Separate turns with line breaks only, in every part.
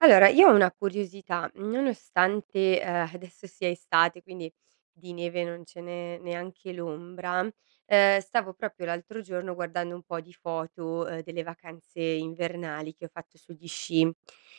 Allora, io ho una curiosità, nonostante, adesso sia estate, quindi di neve non ce n'è neanche l'ombra. Stavo proprio l'altro giorno guardando un po' di foto, delle vacanze invernali che ho fatto sugli sci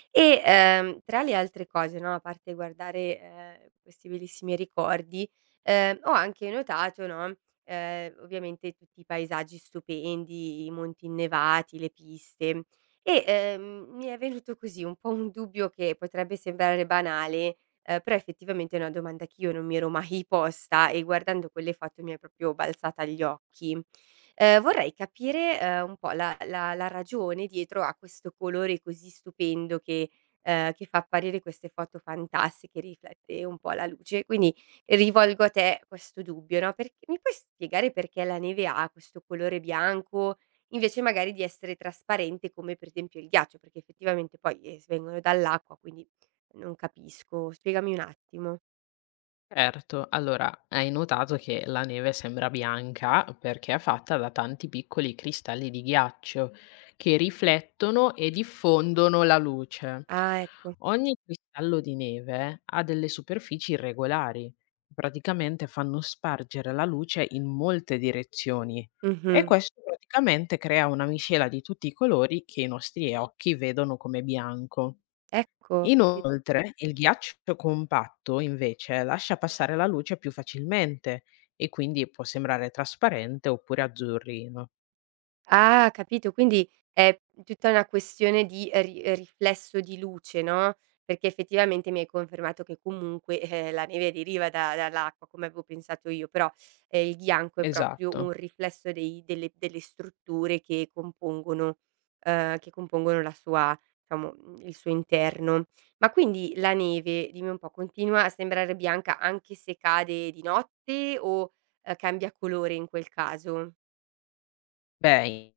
e, tra le altre cose, no, a parte guardare, questi bellissimi ricordi, ho anche notato, no, ovviamente tutti i paesaggi stupendi, i monti innevati, le piste, e, mi è venuto così un po' un dubbio che potrebbe sembrare banale, però effettivamente è una domanda che io non mi ero mai posta e guardando quelle foto mi è proprio balzata agli occhi. Vorrei capire, un po' la ragione dietro a questo colore così stupendo che fa apparire queste foto fantastiche, riflette un po' la luce. Quindi rivolgo a te questo dubbio, no? Perché mi puoi spiegare perché la neve ha questo colore bianco invece magari di essere trasparente come per esempio il ghiaccio? Perché effettivamente poi, s vengono dall'acqua, quindi non capisco. Spiegami un attimo.
Certo, allora hai notato che la neve sembra bianca perché è fatta da tanti piccoli cristalli di ghiaccio che riflettono e diffondono la luce.
Ah, ecco.
Ogni cristallo di neve ha delle superfici irregolari, praticamente fanno spargere la luce in molte direzioni e
Mh-mh.
questo praticamente crea una miscela di tutti i colori che i nostri occhi vedono come bianco.
Ecco, ho capito.
Inoltre, il ghiaccio compatto, invece, lascia passare la luce più facilmente e quindi può sembrare trasparente oppure azzurrino.
Ah, capito, quindi è tutta una questione di ri riflesso di luce, no? Perché effettivamente mi hai confermato che comunque, la neve deriva da dall'acqua, come avevo pensato io, però, il bianco è proprio un
Esatto.
riflesso dei delle delle strutture che compongono la sua, diciamo, il suo interno. Ma quindi la neve, dimmi un po', continua a sembrare bianca anche se cade di notte o, cambia colore in quel caso?
Beh,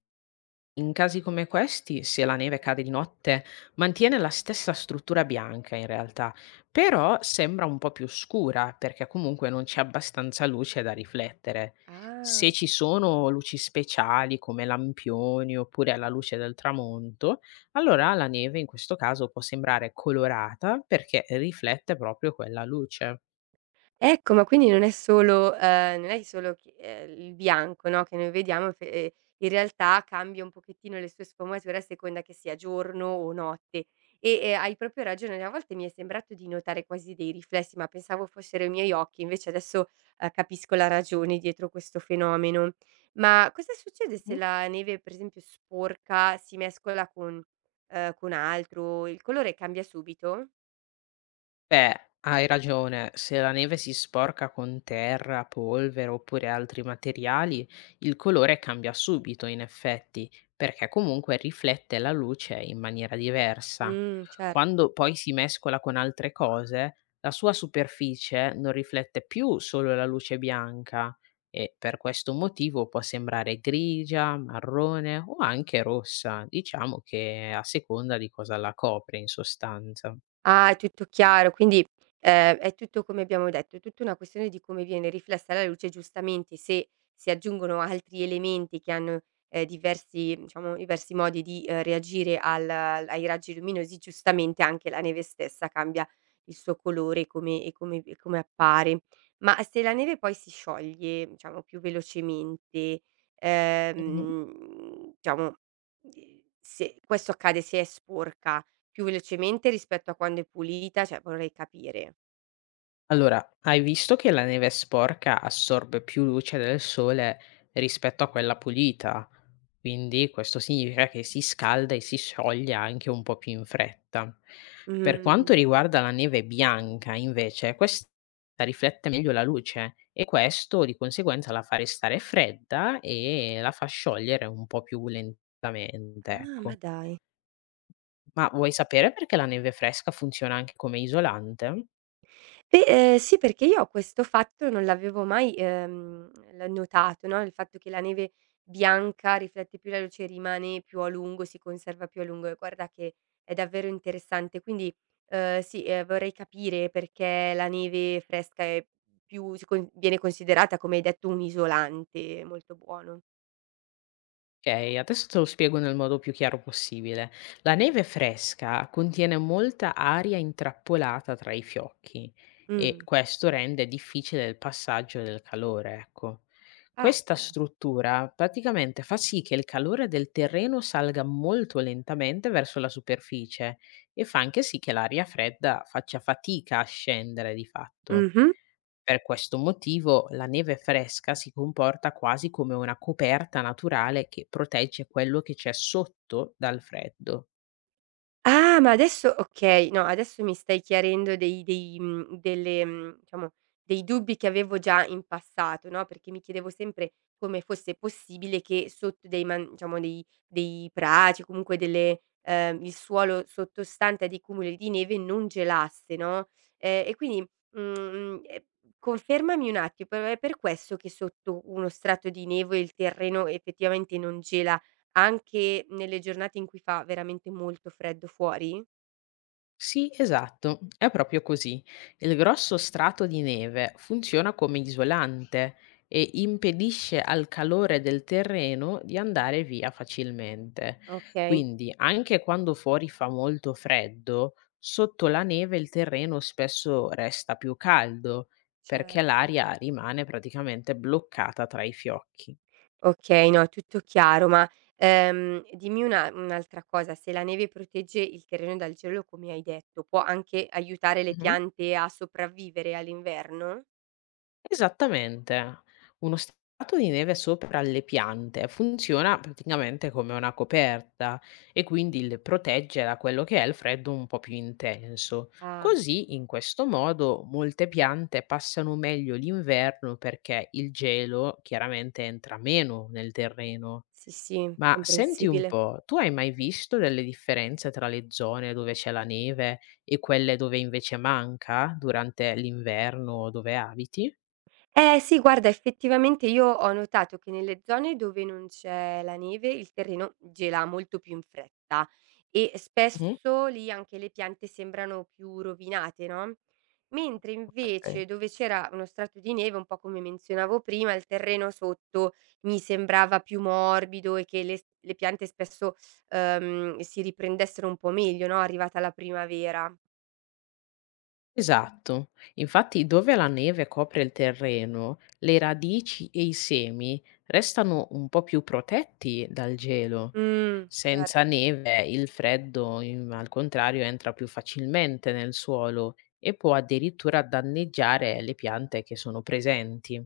in casi come questi, se la neve cade di notte, mantiene la stessa struttura bianca in realtà, però sembra un po' più scura perché comunque non c'è abbastanza luce da riflettere. Se
Ah.
ci sono luci speciali come lampioni oppure la luce del tramonto, allora la neve in questo caso può sembrare colorata perché riflette proprio quella luce.
Ecco, ma quindi non è solo non è solo che, il bianco, no, che noi vediamo, fe in realtà cambia un pochettino le sue sfumature a seconda che sia giorno o notte. E, hai proprio ragione, a volte mi è sembrato di notare quasi dei riflessi, ma pensavo fossero i miei occhi, invece adesso capisco la ragione dietro questo fenomeno. Ma cosa succede se
Mm.
la neve, per esempio, sporca, si mescola con altro? Il colore cambia subito?
Beh, hai ragione, se la neve si sporca con terra, polvere oppure altri materiali, il colore cambia subito in effetti, perché comunque riflette la luce in maniera diversa.
Certo.
Quando poi si mescola con altre cose, la sua superficie non riflette più solo la luce bianca e per questo motivo può sembrare grigia, marrone o anche rossa, diciamo che a seconda di cosa la copre in sostanza.
Ah, è tutto chiaro, quindi, è tutto come abbiamo detto, è tutta una questione di come viene riflessa la luce. Giustamente se si aggiungono altri elementi che hanno, diversi, diciamo, diversi modi di, reagire al ai raggi luminosi, giustamente anche la neve stessa cambia il suo colore e come appare. Ma se la neve poi si scioglie, diciamo, più velocemente,
Mhm.
diciamo, se questo accade, se è sporca, più velocemente rispetto a quando è pulita? Cioè vorrei capire.
Allora, hai visto che la neve sporca assorbe più luce del sole rispetto a quella pulita? Quindi questo significa che si scalda e si scioglie anche un po' più in fretta. Per
Mhmm.
quanto riguarda la neve bianca, invece, questa riflette meglio la luce e questo di conseguenza la fa restare fredda e la fa sciogliere un po' più lentamente,
Ah, ma
ecco.
dai.
Ma vuoi sapere perché la neve fresca funziona anche come isolante?
Beh, sì, perché io ho questo fatto non l'avevo mai, l notato, no, il fatto che la neve bianca riflette più la luce, rimane più a lungo, si conserva più a lungo, e guarda che è davvero interessante. Quindi, sì, vorrei capire perché la neve fresca è più con viene considerata, come hai detto, un isolante molto buono.
Okay, adesso te lo spiego nel modo più chiaro possibile. La neve fresca contiene molta aria intrappolata tra i fiocchi e
Mh.
questo rende difficile il passaggio del calore, ecco.
Ah,
Questa
chiaro.
struttura praticamente fa sì che il calore del terreno salga molto lentamente verso la superficie e fa anche sì che l'aria fredda faccia fatica a scendere di fatto.
Mh-mh.
Per questo motivo la neve fresca si comporta quasi come una coperta naturale che protegge quello che c'è sotto dal freddo.
Ah, ma adesso okay, no, adesso mi stai chiarendo dei delle diciamo, dei dubbi che avevo già in passato, no? Perché mi chiedevo sempre come fosse possibile che sotto dei, man diciamo, dei prati, comunque delle, il suolo sottostante a dei cumuli di neve non gelasse, no? E quindi, mhmm, ehm, confermami un attimo, però è per questo che sotto uno strato di neve il terreno effettivamente non gela anche nelle giornate in cui fa veramente molto freddo fuori?
Sì, esatto, è proprio così. Il grosso strato di neve funziona come isolante e impedisce al calore del terreno di andare via facilmente.
Okay.
Quindi, anche quando fuori fa molto freddo, sotto la neve il terreno spesso resta più caldo perché
Certo.
l'aria rimane praticamente bloccata tra i fiocchi.
Okay, no, è tutto chiaro, ma, dimmi una un'altra cosa. Se la neve protegge il terreno dal gelo, come hai detto, può anche aiutare le piante a sopravvivere all'inverno?
Esattamente. Uno strato di neve sopra le piante funziona praticamente come una coperta e quindi le protegge da quello che è il freddo un po' più intenso.
Ah,
Così, in questo modo, molte piante passano meglio l'inverno perché il gelo chiaramente entra meno nel terreno.
sì, sì,
Ma senti un
comprensibile.
po', tu hai mai visto delle differenze tra le zone dove c'è la neve e quelle dove invece manca durante l'inverno dove abiti?
Eh sì, guarda, effettivamente io ho notato che nelle zone dove non c'è la neve il terreno gela molto più in fretta e spesso lì anche le piante sembrano più rovinate, no? Mentre
Okay.
invece dove c'era uno strato di neve, un po' come menzionavo prima, il terreno sotto mi sembrava più morbido e che le piante spesso, si riprendessero un po' meglio, no? Arrivata la primavera.
Esatto. Infatti dove la neve copre il terreno, le radici e i semi restano un po' più protetti dal gelo.
Mm,
Senza
certo.
neve il freddo, in al contrario, entra più facilmente nel suolo e può addirittura danneggiare le piante che sono presenti.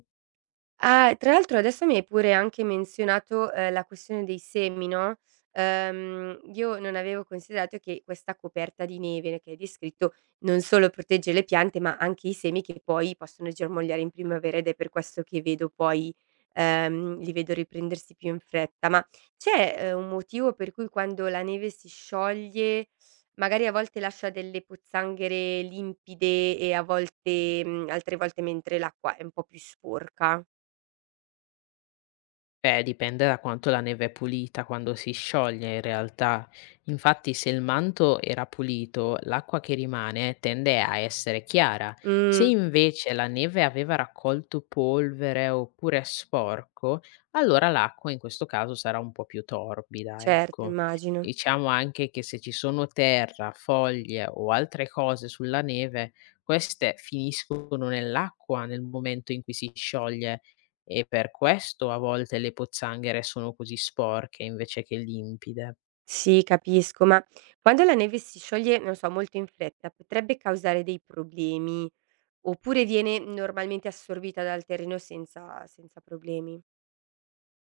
Ah, tra l'altro adesso mi hai pure anche menzionato, la questione dei semi, no? Io non avevo considerato che questa coperta di neve che hai descritto non solo protegge le piante, ma anche i semi che poi possono germogliare in primavera, ed è per questo che vedo poi, li vedo riprendersi più in fretta. Ma c'è, un motivo per cui quando la neve si scioglie magari a volte lascia delle pozzanghere limpide e a volte, altre volte mentre l'acqua è un po' più sporca?
Beh, dipende da quanto la neve è pulita quando si scioglie in realtà. Infatti, se il manto era pulito, l'acqua che rimane tende a essere chiara. Se
Mh,
invece la neve aveva raccolto polvere oppure è sporco, allora l'acqua in questo caso sarà un po' più torbida,
certo,
ecco.
immagino.
Diciamo anche che se ci sono terra, foglie o altre cose sulla neve, queste finiscono nell'acqua nel momento in cui si scioglie e per questo a volte le pozzanghere sono così sporche invece che limpide.
Sì, capisco, ma quando la neve si scioglie, non so, molto in fretta, potrebbe causare dei problemi oppure viene normalmente assorbita dal terreno senza problemi?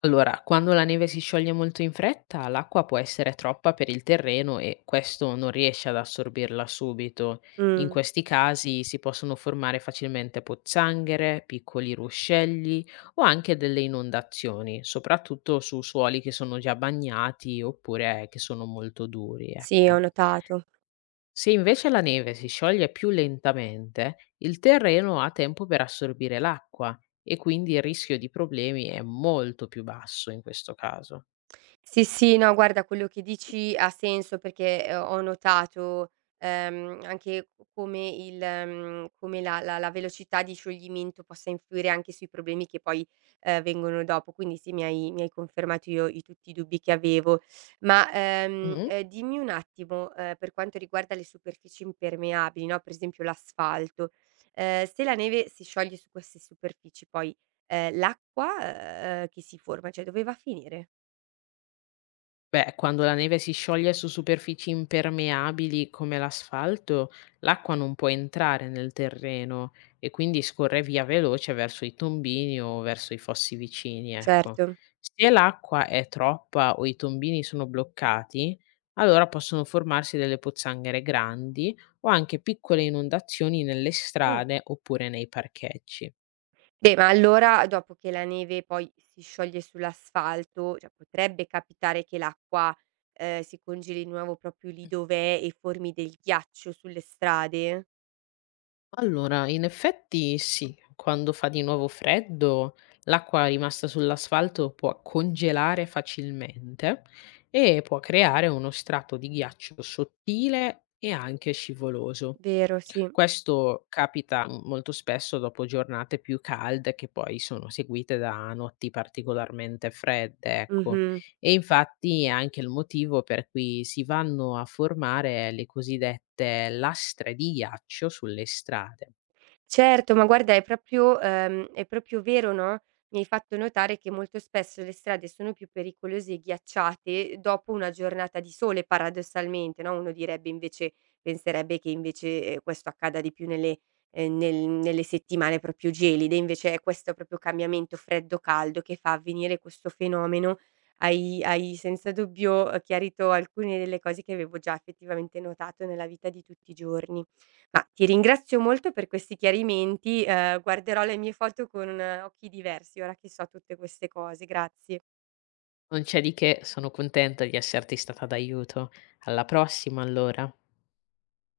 Allora, quando la neve si scioglie molto in fretta, l'acqua può essere troppa per il terreno e questo non riesce ad assorbirla subito. In
Mh,
questi casi si possono formare facilmente pozzanghere, piccoli ruscelli o anche delle inondazioni, soprattutto su suoli che sono già bagnati oppure che sono molto duri,
sì, ho
ecco.
notato.
Se invece la neve si scioglie più lentamente, il terreno ha tempo per assorbire l'acqua e quindi il rischio di problemi è molto più basso in questo caso.
Sì, sì, no, guarda, quello che dici ha senso perché, ho notato, anche c come il, come la velocità di scioglimento possa influire anche sui problemi che poi, vengono dopo. Quindi sì, mi hai confermato io i tutti i dubbi che avevo. Ma, dimmi un attimo, per quanto riguarda le superfici impermeabili, no, per esempio l'asfalto, se la neve si scioglie su queste superfici poi, l'acqua, che si forma, cioè dove va a finire?
Beh, quando la neve si scioglie su superfici impermeabili come l'asfalto, l'acqua non può entrare nel terreno e quindi scorre via veloce verso i tombini o verso i fossi vicini, ecco.
Certo.
Se l'acqua è troppa o i tombini sono bloccati, allora possono formarsi delle pozzanghere grandi o anche piccole inondazioni nelle
Mh.
strade oppure nei parcheggi.
Beh, ma allora dopo che la neve poi si scioglie sull'asfalto, cioè potrebbe capitare che l'acqua, si congeli di nuovo proprio lì dov'è e formi del ghiaccio sulle strade?
Allora, in effetti sì, quando fa di nuovo freddo, l'acqua rimasta sull'asfalto può congelare facilmente e può creare uno strato di ghiaccio sottile e anche scivoloso.
Vero, sì.
Questo capita molto spesso dopo giornate più calde che poi sono seguite da notti particolarmente fredde, ecco.
Mh-mh.
E infatti è anche il motivo per cui si vanno a formare le cosiddette lastre di ghiaccio sulle strade.
Certo, ma guarda è proprio, è proprio vero, no? Mi hai fatto notare che molto spesso le strade sono più pericolose e ghiacciate dopo una giornata di sole, paradossalmente, no? Uno direbbe, invece penserebbe che invece, questo accada di più nelle, nelle settimane proprio gelide, invece è questo proprio cambiamento freddo-caldo che fa avvenire questo fenomeno. Hai senza dubbio, chiarito alcune delle cose che avevo già effettivamente notato nella vita di tutti i giorni. Ma ti ringrazio molto per questi chiarimenti, guarderò le mie foto con, occhi diversi ora che so tutte queste cose. Grazie.
Non c'è di che, sono contenta di esserti stata d'aiuto. Alla prossima allora.